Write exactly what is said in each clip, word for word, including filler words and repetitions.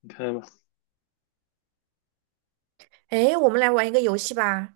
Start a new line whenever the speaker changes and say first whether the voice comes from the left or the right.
left: 你可以吗？
right: 诶，我们来玩一个游戏吧。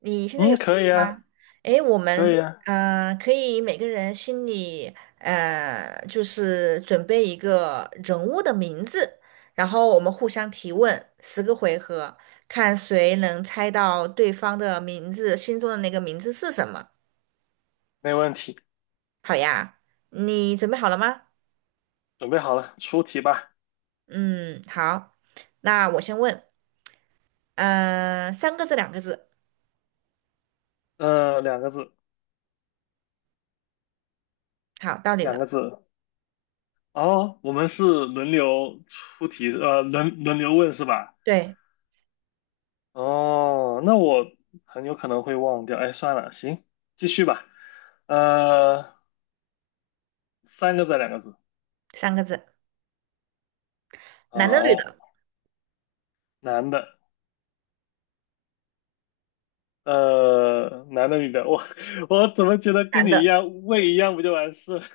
right: 你现在
left: 嗯，
right: 有兴
left: 可
right: 趣
left: 以啊，
right: 吗？诶，我
left: 可
right: 们
left: 以啊，
right: 呃可以每个人心里呃就是准备一个人物的名字，然后我们互相提问十个回合，看谁能猜到对方的名字，心中的那个名字是什么。
left: 没问题。
right: 好呀，你准备好了吗？
left: 准备好了，出题吧。
right: 嗯，好，那我先问，呃，三个字，两个字。
left: 呃，两个字，
right: 好，到你
left: 两个
right: 了。
left: 字。哦，我们是轮流出题，呃，轮轮流问是吧？
right: 对，
left: 哦，那我很有可能会忘掉。哎，算了，行，继续吧。呃，三个字，两个字。
right: 三个字，男的，女
left: 好，
right: 的，
left: 男的，呃，男的，女的。我 我怎么觉得跟
right: 男
left: 你一
right: 的。
left: 样，问一样不就完事了？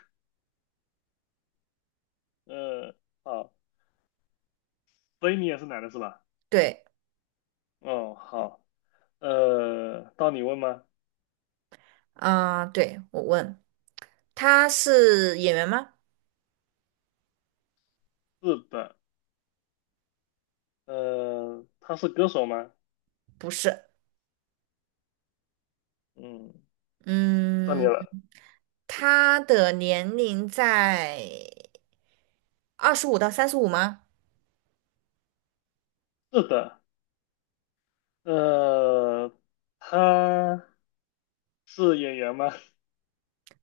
left: 呃，好，所以你也是男的是吧？
right: 对，
left: 哦，好。呃，到你问吗？
right: 啊、对，我问，他是演员吗？
left: 是的，呃，他是歌手吗？
right: 不是，
left: 嗯，到你
right: 嗯，
left: 了。
right: 他的年龄在二十五到三十五吗？
left: 是的，呃，他是演员吗？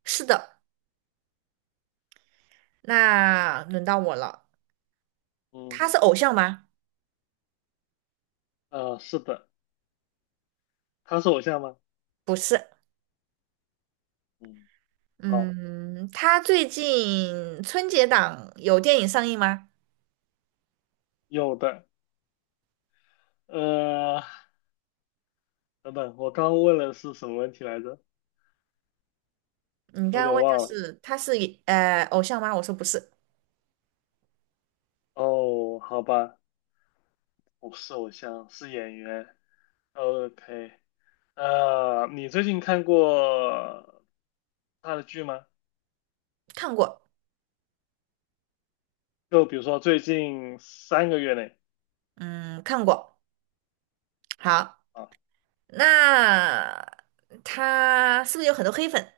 right: 是的，那轮到我了。
left: 嗯，
right: 他是偶像吗？
left: 呃，是的，他是偶像吗？
right: 不是，
left: 嗯，好，
right: 嗯，他最近春节档有电影上映吗？
left: 有的。呃，等等，我刚问了是什么问题来着？
right: 你
left: 有
right: 刚刚
left: 点
right: 问就
left: 忘了。
right: 是他是呃偶像吗？我说不是，
left: 哦，好吧，不是偶像，是演员。OK，呃，你最近看过他的剧吗？
right: 看过，
left: 就比如说最近三个月内
right: 嗯，看过。好，
left: 啊，
right: 那他是不是有很多黑粉？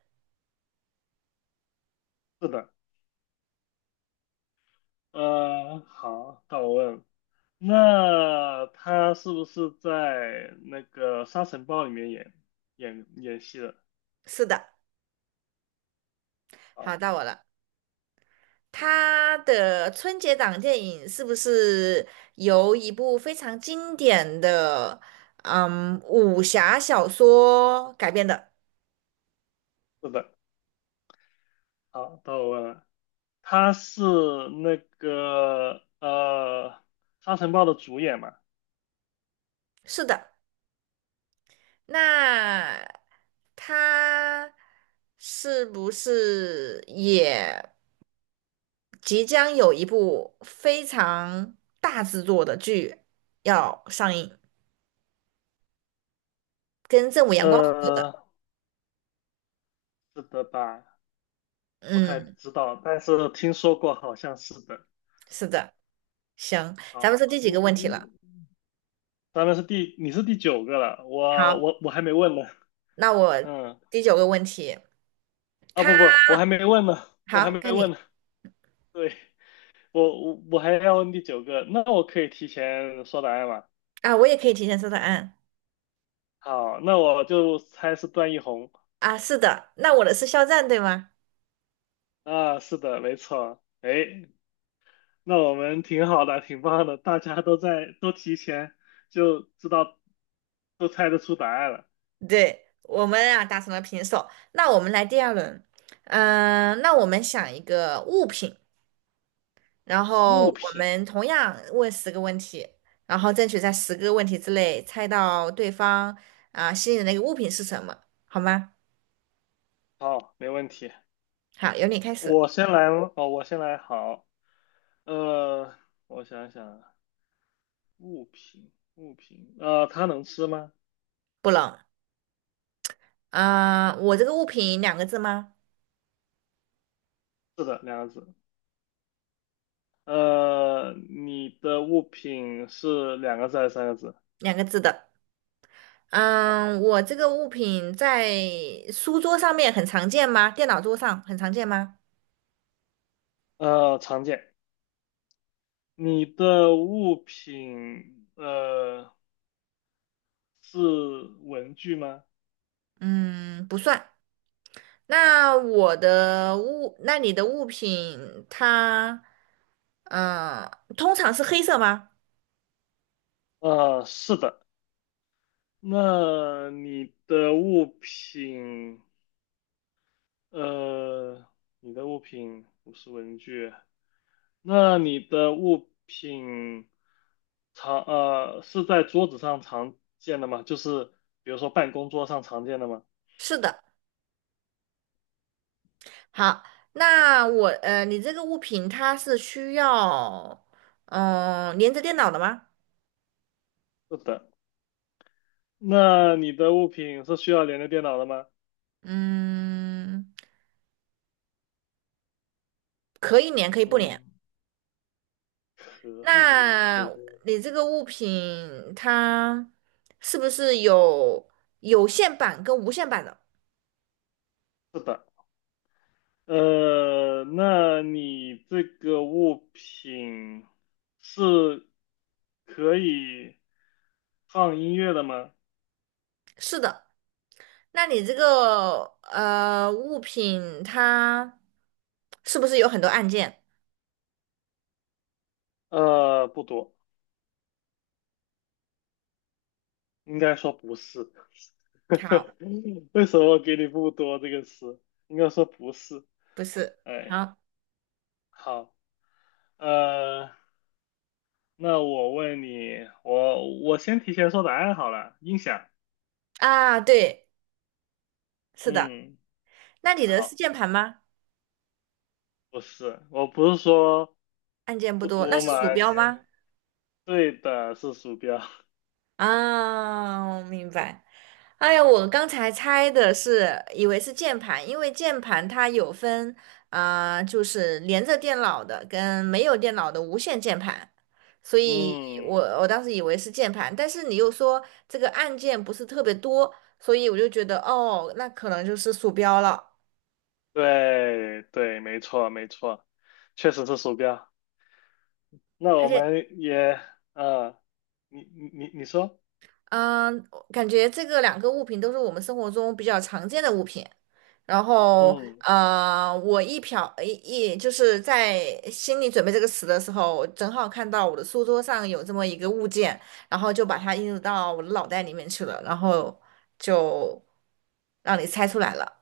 left: 是的，呃，好，到我问，那他是不是在那个《沙尘暴》里面演演演戏的？
right: 是的，
left: 啊，
right: 好，到我了。他的春节档电影是不是由一部非常经典的嗯武侠小说改编的？
left: 是的，好，到我问了，他是那个呃《沙尘暴》的主演嘛？
right: 是的。那他是不是也即将有一部非常大制作的剧要上映，跟正午阳光合作的？
left: 呃，是的吧？不太
right: 嗯，
left: 知道，但是听说过，好像是的。
right: 是的。行，咱
left: 好，
right: 们是第几个
left: 嗯
right: 问题了？
left: 嗯，咱们是第，你是第九个了，我
right: 好。
left: 我我还没问呢。
right: 那我
left: 嗯，
right: 第九个问题，
left: 啊
right: 他
left: 不不，我还没问呢，我还
right: 好，
left: 没
right: 该
left: 问
right: 你
left: 呢。对，我我我还要问第九个，那我可以提前说答案吗？
right: 啊，我也可以提前说答案
left: 好，那我就猜是段奕宏
right: 啊，是的，那我的是肖战对吗？
left: 啊，是的，没错。哎，那我们挺好的，挺棒的，大家都在都提前就知道，都猜得出答案了。
right: 对，我们啊打成了平手，那我们来第二轮，嗯、那我们想一个物品，然后
left: 物
right: 我
left: 品，
right: 们同样问十个问题，然后争取在十个问题之内猜到对方啊心里的那个物品是什么，好吗？
left: 好，没问题。
right: 好，由你开始，
left: 我先来吗，哦，我先来，好，呃，我想想啊物品，物品，呃，它能吃吗？
right: 不冷啊、我这个物品两个字吗？
left: 是的，两个字。呃，你的物品是两个字还是三个字？
right: 两个字的。
left: 好，
right: 嗯，我这个物品在书桌上面很常见吗？电脑桌上很常见吗？
left: 呃，常见。你的物品呃是文具吗？
right: 嗯，不算。那我的物，那你的物品它，嗯，通常是黑色吗？
left: 呃，是的。那你的物品呃，你的物品不是文具，那你的物品常呃是在桌子上常见的吗？就是比如说办公桌上常见的吗？
right: 是的。好，那我，呃，你这个物品它是需要，嗯，连着电脑的吗？
left: 是的，那你的物品是需要连着电脑的吗？
right: 嗯，可以连，可以不连。
left: 嗯，可以连，可以
right: 那
left: 连。
right: 你这个物品它是不是有有线版跟无线版的？
left: 是的，呃，那你这个物品是可以放音乐的吗？
right: 是的。那你这个呃物品它是不是有很多按键？
left: 呃，不多，应该说不是。
right: 好，
left: 为什么给你"不多"这个词？应该说不是。
right: 不是。
left: 哎，
right: 好
left: 好，呃，那我问你，我我先提前说答案好了，音响。
right: 啊，对，是的。
left: 嗯，
right: 那你的是
left: 好，
right: 键盘吗？
left: 不是，我不是说
right: 按键不
left: 不
right: 多。那
left: 多嘛，
right: 是鼠
left: 按
right: 标
left: 键，
right: 吗？
left: 对的，是鼠标。
right: 啊，我明白。哎呀，我刚才猜的是，以为是键盘，因为键盘它有分，啊、就是连着电脑的跟没有电脑的无线键盘，所以我
left: 嗯，
right: 我当时以为是键盘，但是你又说这个按键不是特别多，所以我就觉得哦，那可能就是鼠标了，
left: 对对，没错没错，确实是鼠标。那
right: 而
left: 我
right: 且
left: 们也，呃，你你你你说，
right: 嗯，感觉这个两个物品都是我们生活中比较常见的物品。然后，
left: 嗯
right: 呃，我一瞟一一就是在心里准备这个词的时候，我正好看到我的书桌上有这么一个物件，然后就把它映入到我的脑袋里面去了，然后就让你猜出来了。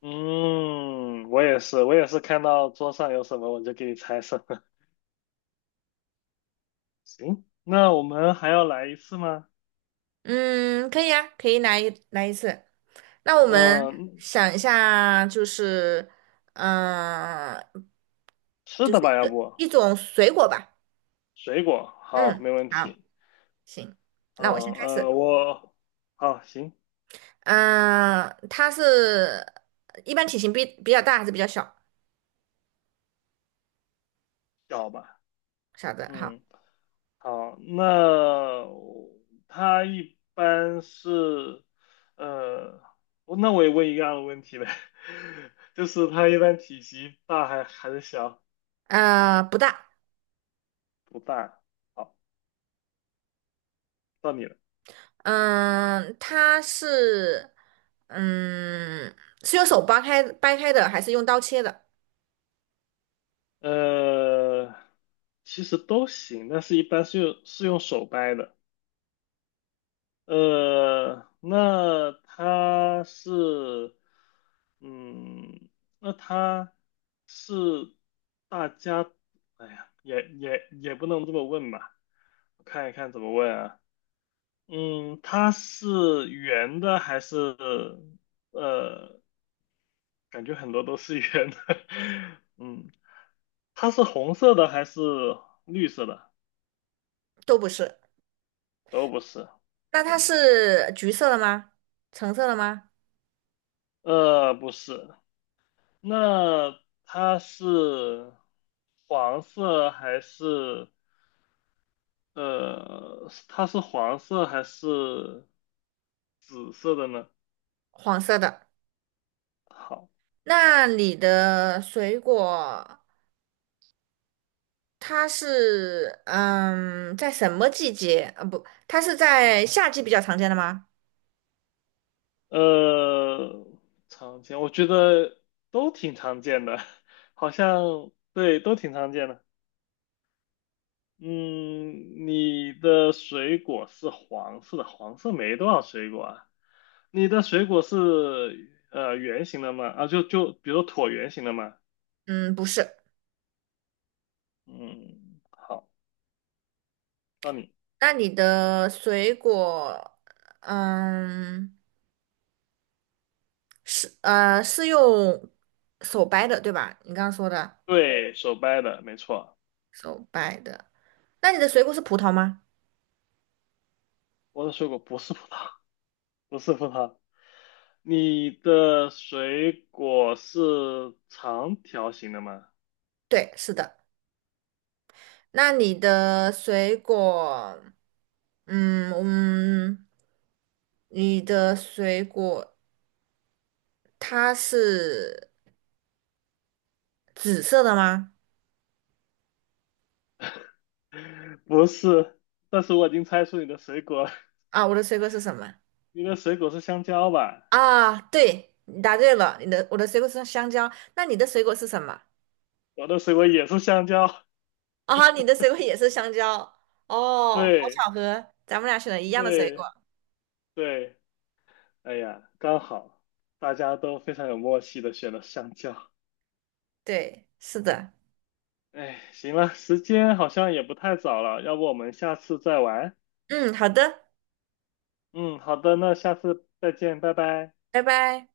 left: 嗯，我也是，我也是看到桌上有什么我就给你猜什么。行，那我们还要来一次吗？
right: 嗯，可以啊，可以来一来一次。那我们
left: 嗯，
right: 想一下，就是，嗯、
left: 吃
right: 就
left: 的
right: 是一
left: 吧，要
right: 个
left: 不
right: 一种水果吧。
left: 水果，好，
right: 嗯，
left: 没问
right: 好，
left: 题。
right: 行，
left: 嗯
right: 那我先开
left: 呃，
right: 始。
left: 我好行，
right: 嗯、呃，它是一般体型比比较大还是比较小？
left: 小吧，
right: 小的，好，
left: 嗯，好，那他一般是呃，我那我也问一样的问题呗，就是他一般体积大还还是小？
right: 呃，不大。
left: 不大。好，到你了。
right: 嗯、它是，嗯，是用手掰开掰开的，还是用刀切的？
left: 呃，其实都行，但是一般是用是用手掰的。呃，那他是，嗯，那他是大家，哎呀，也也也不能这么问吧，我看一看怎么问啊，嗯，它是圆的还是，呃，感觉很多都是圆的，嗯，它是红色的还是绿色的？
right: 都不是。
left: 都不是，
right: 那它
left: 行，
right: 是橘色的吗？橙色的吗？
left: 呃，不是。那它是黄色还是呃，它是黄色还是紫色的呢？
right: 黄色的。
left: 好，
right: 那你的水果？它是嗯，在什么季节？呃，不，它是在夏季比较常见的吗？
left: 呃，常见，我觉得都挺常见的，好像对，都挺常见的。嗯，你的水果是黄色的，黄色没多少水果啊。你的水果是呃圆形的吗？啊，就就比如说椭圆形的吗？
right: 嗯，不是。
left: 嗯，好，到你。
right: 那你的水果，嗯，是呃是用手掰的，对吧？你刚刚说的
left: 对，手掰的，没错。
right: 手掰的。那你的水果是葡萄吗？
left: 我的水果不是葡萄，不是葡萄。你的水果是长条形的吗？
right: 对，是的。那你的水果，嗯嗯，你的水果它是紫色的吗？
left: 不是，但是我已经猜出你的水果了，
right: 啊，我的水果是什么？
left: 你的水果是香蕉吧？
right: 啊，对，你答对了，你的我的水果是香蕉，那你的水果是什么？
left: 我的水果也是香蕉。
right: 啊，你的水果也是香蕉，哦，好
left: 对，
right: 巧合，咱们俩选了一样的水果。
left: 对，对。哎呀，刚好，大家都非常有默契的选了香蕉。
right: 对，是的，
left: 哎，行了，时间好像也不太早了，要不我们下次再玩？
right: 嗯，好的，
left: 嗯，好的，那下次再见，拜拜。
right: 拜拜。